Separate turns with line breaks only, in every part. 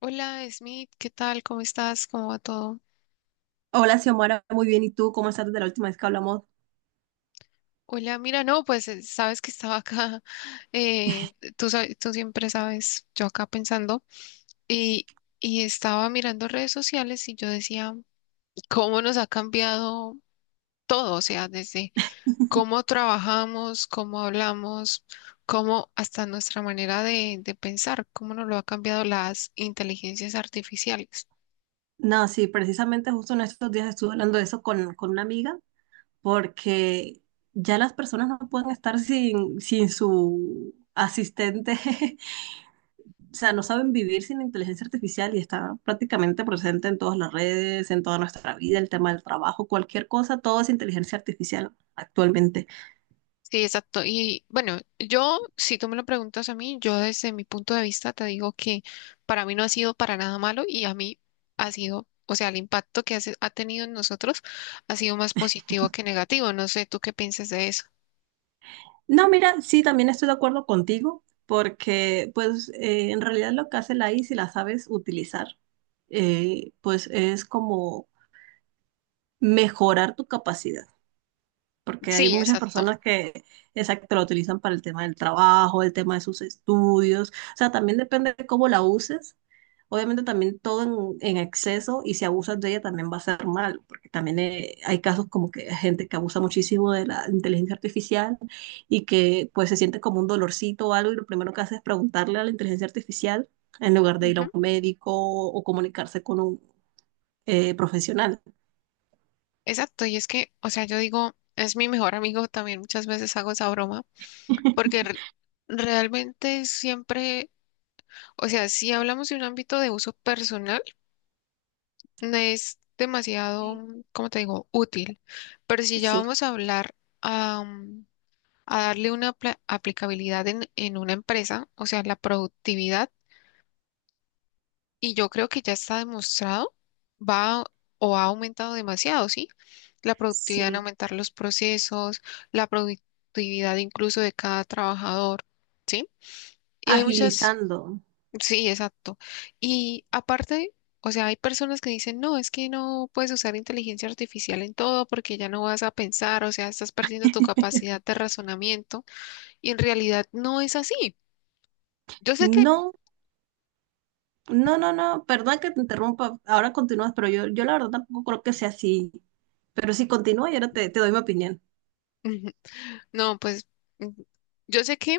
Hola, Smith, ¿qué tal? ¿Cómo estás? ¿Cómo va todo?
Hola, Xiomara, muy bien. ¿Y tú cómo estás desde la última vez que hablamos?
Hola, mira, no, pues sabes que estaba acá, tú, tú siempre sabes, yo acá pensando, y, y estaba mirando redes sociales y yo decía, ¿cómo nos ha cambiado todo? O sea, desde cómo trabajamos, cómo hablamos, cómo hasta nuestra manera de pensar, cómo nos lo ha cambiado las inteligencias artificiales.
No, sí, precisamente justo en estos días estuve hablando de eso con una amiga, porque ya las personas no pueden estar sin su asistente, o sea, no saben vivir sin inteligencia artificial y está prácticamente presente en todas las redes, en toda nuestra vida, el tema del trabajo, cualquier cosa, todo es inteligencia artificial actualmente.
Sí, exacto. Y bueno, yo, si tú me lo preguntas a mí, yo desde mi punto de vista te digo que para mí no ha sido para nada malo y a mí ha sido, o sea, el impacto que ha tenido en nosotros ha sido más positivo que negativo. No sé, ¿tú qué piensas de eso?
No, mira, sí, también estoy de acuerdo contigo, porque en realidad lo que hace la I, A, si la sabes utilizar, pues es como mejorar tu capacidad porque hay
Sí,
muchas
exacto.
personas que, exacto, la utilizan para el tema del trabajo, el tema de sus estudios, o sea, también depende de cómo la uses. Obviamente también todo en exceso y si abusas de ella también va a ser mal, porque también hay casos como que hay gente que abusa muchísimo de la inteligencia artificial y que pues se siente como un dolorcito o algo y lo primero que hace es preguntarle a la inteligencia artificial en lugar de ir
Ujú.
a un médico o comunicarse con un profesional.
Exacto. Y es que, o sea, yo digo, es mi mejor amigo también, muchas veces hago esa broma, porque realmente siempre, o sea, si hablamos de un ámbito de uso personal, no es demasiado,
Sí,
como te digo, útil, pero si ya
sí,
vamos a hablar a, a darle una aplicabilidad en una empresa, o sea, la productividad, y yo creo que ya está demostrado, va o ha aumentado demasiado, ¿sí? La productividad en
sí.
aumentar los procesos, la productividad incluso de cada trabajador, ¿sí? Y hay muchas.
Agilizando.
Sí, exacto. Y aparte, o sea, hay personas que dicen, no, es que no puedes usar inteligencia artificial en todo porque ya no vas a pensar, o sea, estás perdiendo tu capacidad de razonamiento y en realidad no es así. Yo sé que,
No, no, no, no, perdón que te interrumpa, ahora continúas, pero yo la verdad tampoco creo que sea así. Pero si continúa y ahora te doy mi opinión.
no, pues, mm, yo sé que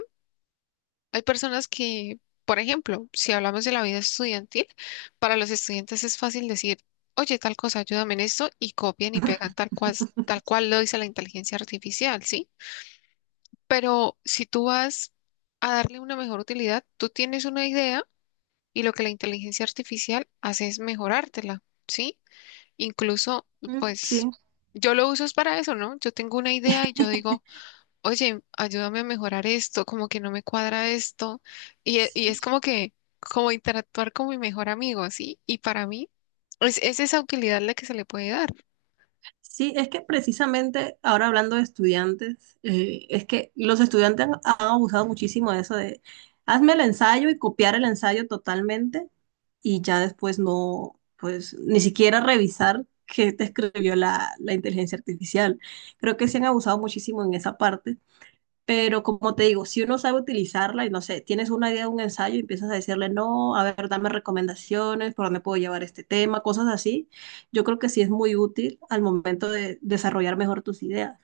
hay personas que, por ejemplo, si hablamos de la vida estudiantil, para los estudiantes es fácil decir, oye, tal cosa, ayúdame en esto y copian y pegan tal cual lo dice la inteligencia artificial, ¿sí? Pero si tú vas a darle una mejor utilidad, tú tienes una idea y lo que la inteligencia artificial hace es mejorártela, ¿sí? Incluso,
Mm,
pues,
sí,
yo lo uso es para eso, ¿no? Yo tengo una idea y yo digo, oye, ayúdame a mejorar esto, como que no me cuadra esto. Y, y es
sí,
como que, como interactuar con mi mejor amigo, ¿sí? Y para mí, es esa utilidad la que se le puede dar.
sí, es que precisamente ahora hablando de estudiantes, es que los estudiantes han abusado muchísimo de eso de hazme el ensayo y copiar el ensayo totalmente y ya después no, pues ni siquiera revisar qué te escribió la inteligencia artificial. Creo que se han abusado muchísimo en esa parte. Pero como te digo, si uno sabe utilizarla y no sé, tienes una idea de un ensayo y empiezas a decirle, no, a ver, dame recomendaciones, por dónde puedo llevar este tema, cosas así, yo creo que sí es muy útil al momento de desarrollar mejor tus ideas.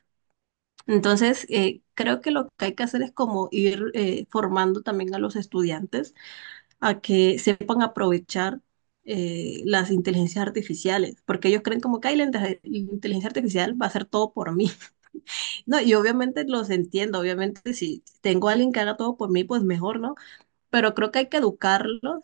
Entonces, creo que lo que hay que hacer es como ir formando también a los estudiantes a que sepan aprovechar las inteligencias artificiales, porque ellos creen como que "Ay, la inteligencia artificial va a hacer todo por mí." No, y obviamente los entiendo, obviamente si tengo a alguien que haga todo por mí, pues mejor, ¿no? Pero creo que hay que educarlos,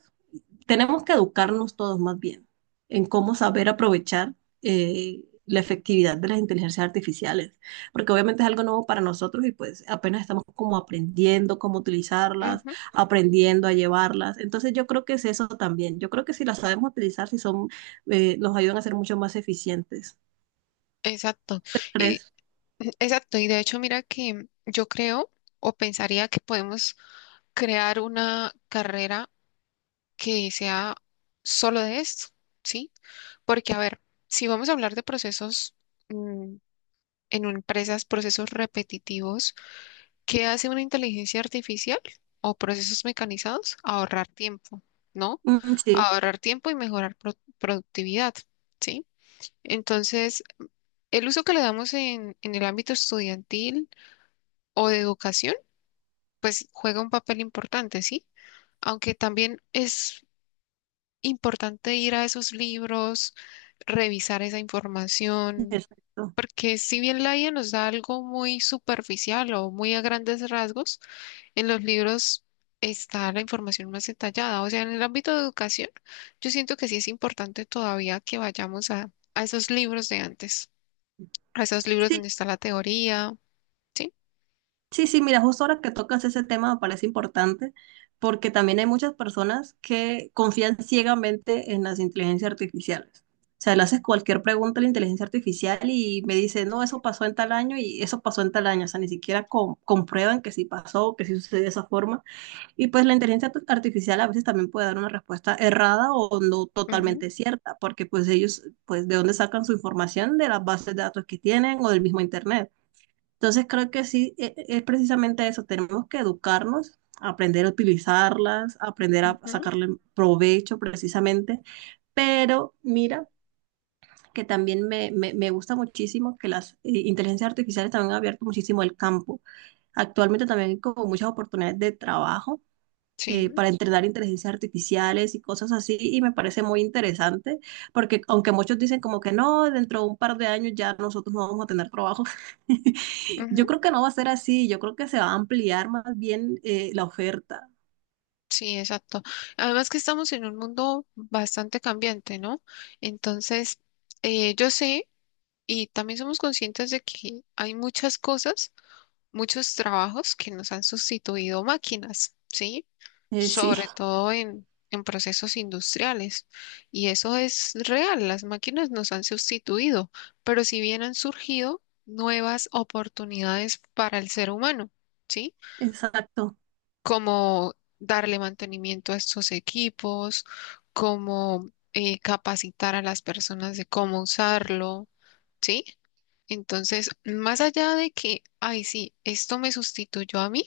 tenemos que educarnos todos más bien en cómo saber aprovechar la efectividad de las inteligencias artificiales, porque obviamente es algo nuevo para nosotros y pues apenas estamos como aprendiendo cómo utilizarlas,
Ujú,
aprendiendo a llevarlas. Entonces yo creo que es eso también, yo creo que si las sabemos utilizar, si son, nos ayudan a ser mucho más eficientes.
exacto.
¿Crees?
Exacto, y de hecho mira que yo creo o pensaría que podemos crear una carrera que sea solo de esto, ¿sí? Porque a ver, si vamos a hablar de procesos mm, en empresas, procesos repetitivos, ¿qué hace una inteligencia artificial o procesos mecanizados? Ahorrar tiempo, ¿no?
Mm, sí,
Ahorrar tiempo y mejorar productividad, ¿sí? Entonces, el uso que le damos en el ámbito estudiantil o de educación, pues juega un papel importante, ¿sí? Aunque también es importante ir a esos libros, revisar esa información,
perfecto.
porque si bien la IA nos da algo muy superficial o muy a grandes rasgos, en los libros está la información más detallada. O sea, en el ámbito de educación, yo siento que sí es importante todavía que vayamos a esos libros de antes, a esos libros donde está la teoría. ¿Sí?
Sí, sí, mira, justo ahora que tocas ese tema me parece importante porque también hay muchas personas que confían ciegamente en las inteligencias artificiales. O sea, le haces cualquier pregunta a la inteligencia artificial y me dice, no, eso pasó en tal año y eso pasó en tal año. O sea, ni siquiera comprueban que sí pasó, que sí sucedió de esa forma. Y pues la artificial a veces también puede dar una respuesta errada o no
Ujú,
totalmente cierta, porque pues ellos, pues, ¿de dónde sacan su información? De las bases de datos que tienen o del mismo internet. Entonces creo que sí, es precisamente eso, tenemos que educarnos, aprender a utilizarlas, aprender a
ujú,
sacarle provecho precisamente, pero mira que también me gusta muchísimo que las inteligencias artificiales también han abierto muchísimo el campo. Actualmente también hay como muchas oportunidades de trabajo
sí,
para entrenar inteligencias artificiales y cosas así, y me parece muy interesante, porque aunque muchos dicen como que no, dentro de un par de años ya nosotros no vamos a tener trabajo, yo
ujú,
creo que no va a ser así, yo creo que se va a ampliar más bien la oferta.
sí, exacto. Además que estamos en un mundo bastante cambiante, ¿no? Entonces, yo sé y también somos conscientes de que hay muchas cosas, muchos trabajos que nos han sustituido máquinas, ¿sí?
Sí,
Sobre todo en procesos industriales. Y eso es real, las máquinas nos han sustituido, pero si bien han surgido nuevas oportunidades para el ser humano, ¿sí?
exacto.
Como darle mantenimiento a estos equipos, como capacitar a las personas de cómo usarlo, ¿sí? Entonces, más allá de que, ay, sí, esto me sustituyó a mí,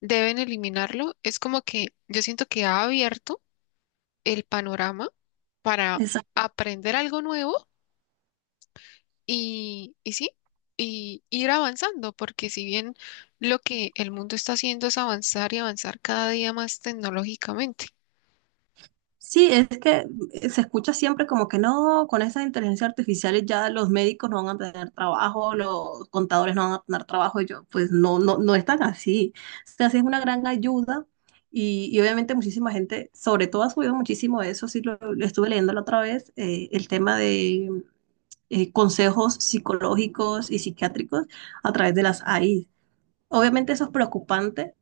deben eliminarlo. Es como que yo siento que ha abierto el panorama para aprender algo nuevo y sí, y ir avanzando, porque si bien lo que el mundo está haciendo es avanzar y avanzar cada día más tecnológicamente.
Sí, es que se escucha siempre como que no, con esas inteligencias artificiales ya los médicos no van a tener trabajo, los contadores no van a tener trabajo, y yo, pues no, no, no es tan así. O sea, sí es una gran ayuda y obviamente muchísima gente, sobre todo ha subido muchísimo eso, sí lo estuve leyendo la otra vez, el tema de consejos psicológicos y psiquiátricos a través de las AI. Obviamente eso es preocupante,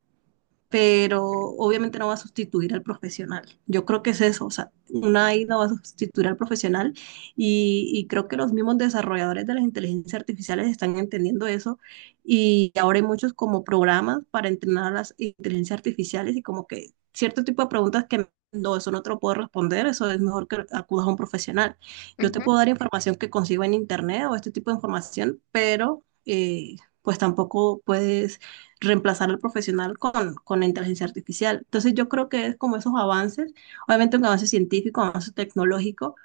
pero obviamente no va a sustituir al profesional. Yo creo que es eso, o sea, una AI no va a sustituir al profesional y creo que los mismos desarrolladores de las inteligencias artificiales están entendiendo eso y ahora hay muchos como programas para entrenar a las inteligencias artificiales y como que cierto tipo de preguntas que no, eso no te lo puedo responder, eso es mejor que acudas a un profesional. Yo te
Ujú,
puedo dar información que consigo en internet o este tipo de información, pero pues tampoco puedes reemplazar al profesional con la inteligencia artificial. Entonces yo creo que es como esos avances, obviamente un avance científico, un avance tecnológico,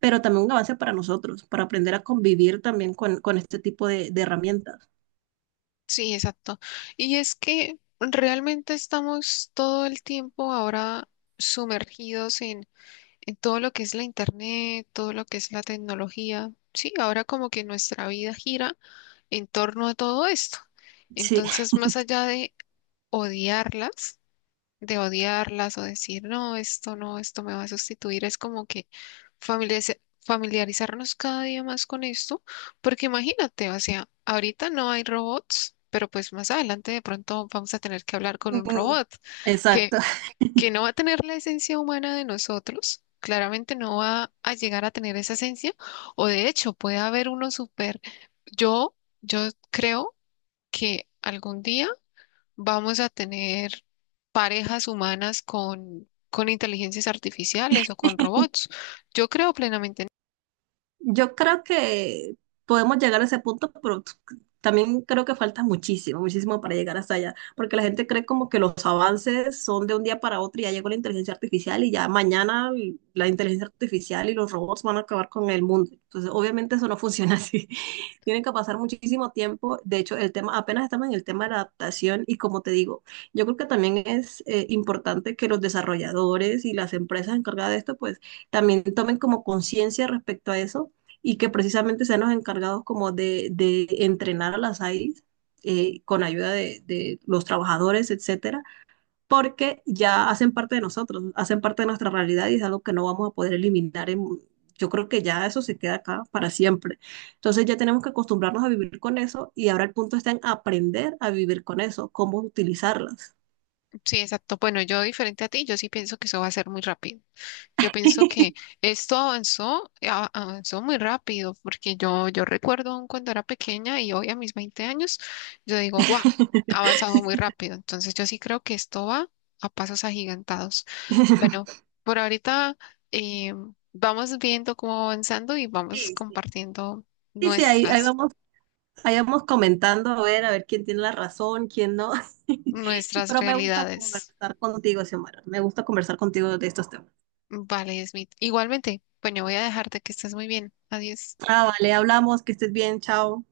pero también un avance para nosotros, para aprender a convivir también con este tipo de herramientas.
sí, exacto. Y es que realmente estamos todo el tiempo ahora sumergidos en todo lo que es la internet, todo lo que es la tecnología. Sí, ahora como que nuestra vida gira en torno a todo esto.
Sí,
Entonces, más allá odiarlas, de odiarlas o decir, no, esto no, esto me va a sustituir, es como que familiarizarnos cada día más con esto, porque imagínate, o sea, ahorita no hay robots, pero pues más adelante de pronto vamos a tener que hablar con un robot que,
exacto.
que no va a tener la esencia humana de nosotros. Claramente no va a llegar a tener esa esencia, o de hecho puede haber uno súper, yo, yo creo que algún día vamos a tener parejas humanas con inteligencias artificiales o con robots. Yo creo plenamente, en-
Yo creo que podemos llegar a ese punto, pero también creo que falta muchísimo, muchísimo para llegar hasta allá, porque la gente cree como que los avances son de un día para otro y ya llegó la inteligencia artificial y ya mañana la inteligencia artificial y los robots van a acabar con el mundo. Entonces, obviamente eso no funciona así. Tienen que pasar muchísimo tiempo. De hecho, el tema, apenas estamos en el tema de la adaptación y como te digo, yo creo que también es importante que los desarrolladores y las empresas encargadas de esto, pues también tomen como conciencia respecto a eso y que precisamente sean los encargados como de entrenar a las AIs con ayuda los trabajadores, etcétera, porque ya hacen parte de nosotros, hacen parte de nuestra realidad y es algo que no vamos a poder eliminar. En, yo creo que ya eso se queda acá para siempre. Entonces ya tenemos que acostumbrarnos a vivir con eso y ahora el punto está en aprender a vivir con eso, cómo utilizarlas.
sí, exacto. Bueno, yo diferente a ti, yo sí pienso que eso va a ser muy rápido. Yo pienso que esto avanzó, avanzó muy rápido, porque yo recuerdo aún cuando era pequeña y hoy a mis 20 años, yo digo, wow, ha avanzado muy rápido. Entonces yo sí creo que esto va a pasos agigantados. Bueno, por ahorita eh, vamos viendo cómo va avanzando y vamos
Sí, sí.
compartiendo
Sí, sí, ahí, ahí
nuestras,
vamos, vayamos comentando a ver quién tiene la razón, quién no.
nuestras
Pero me gusta
realidades.
conversar contigo, Xiomara. Me gusta conversar contigo de estos temas.
Vale, Smith. Igualmente, bueno, voy a dejarte que estés muy bien. Adiós.
Ah, vale, hablamos, que estés bien, chao.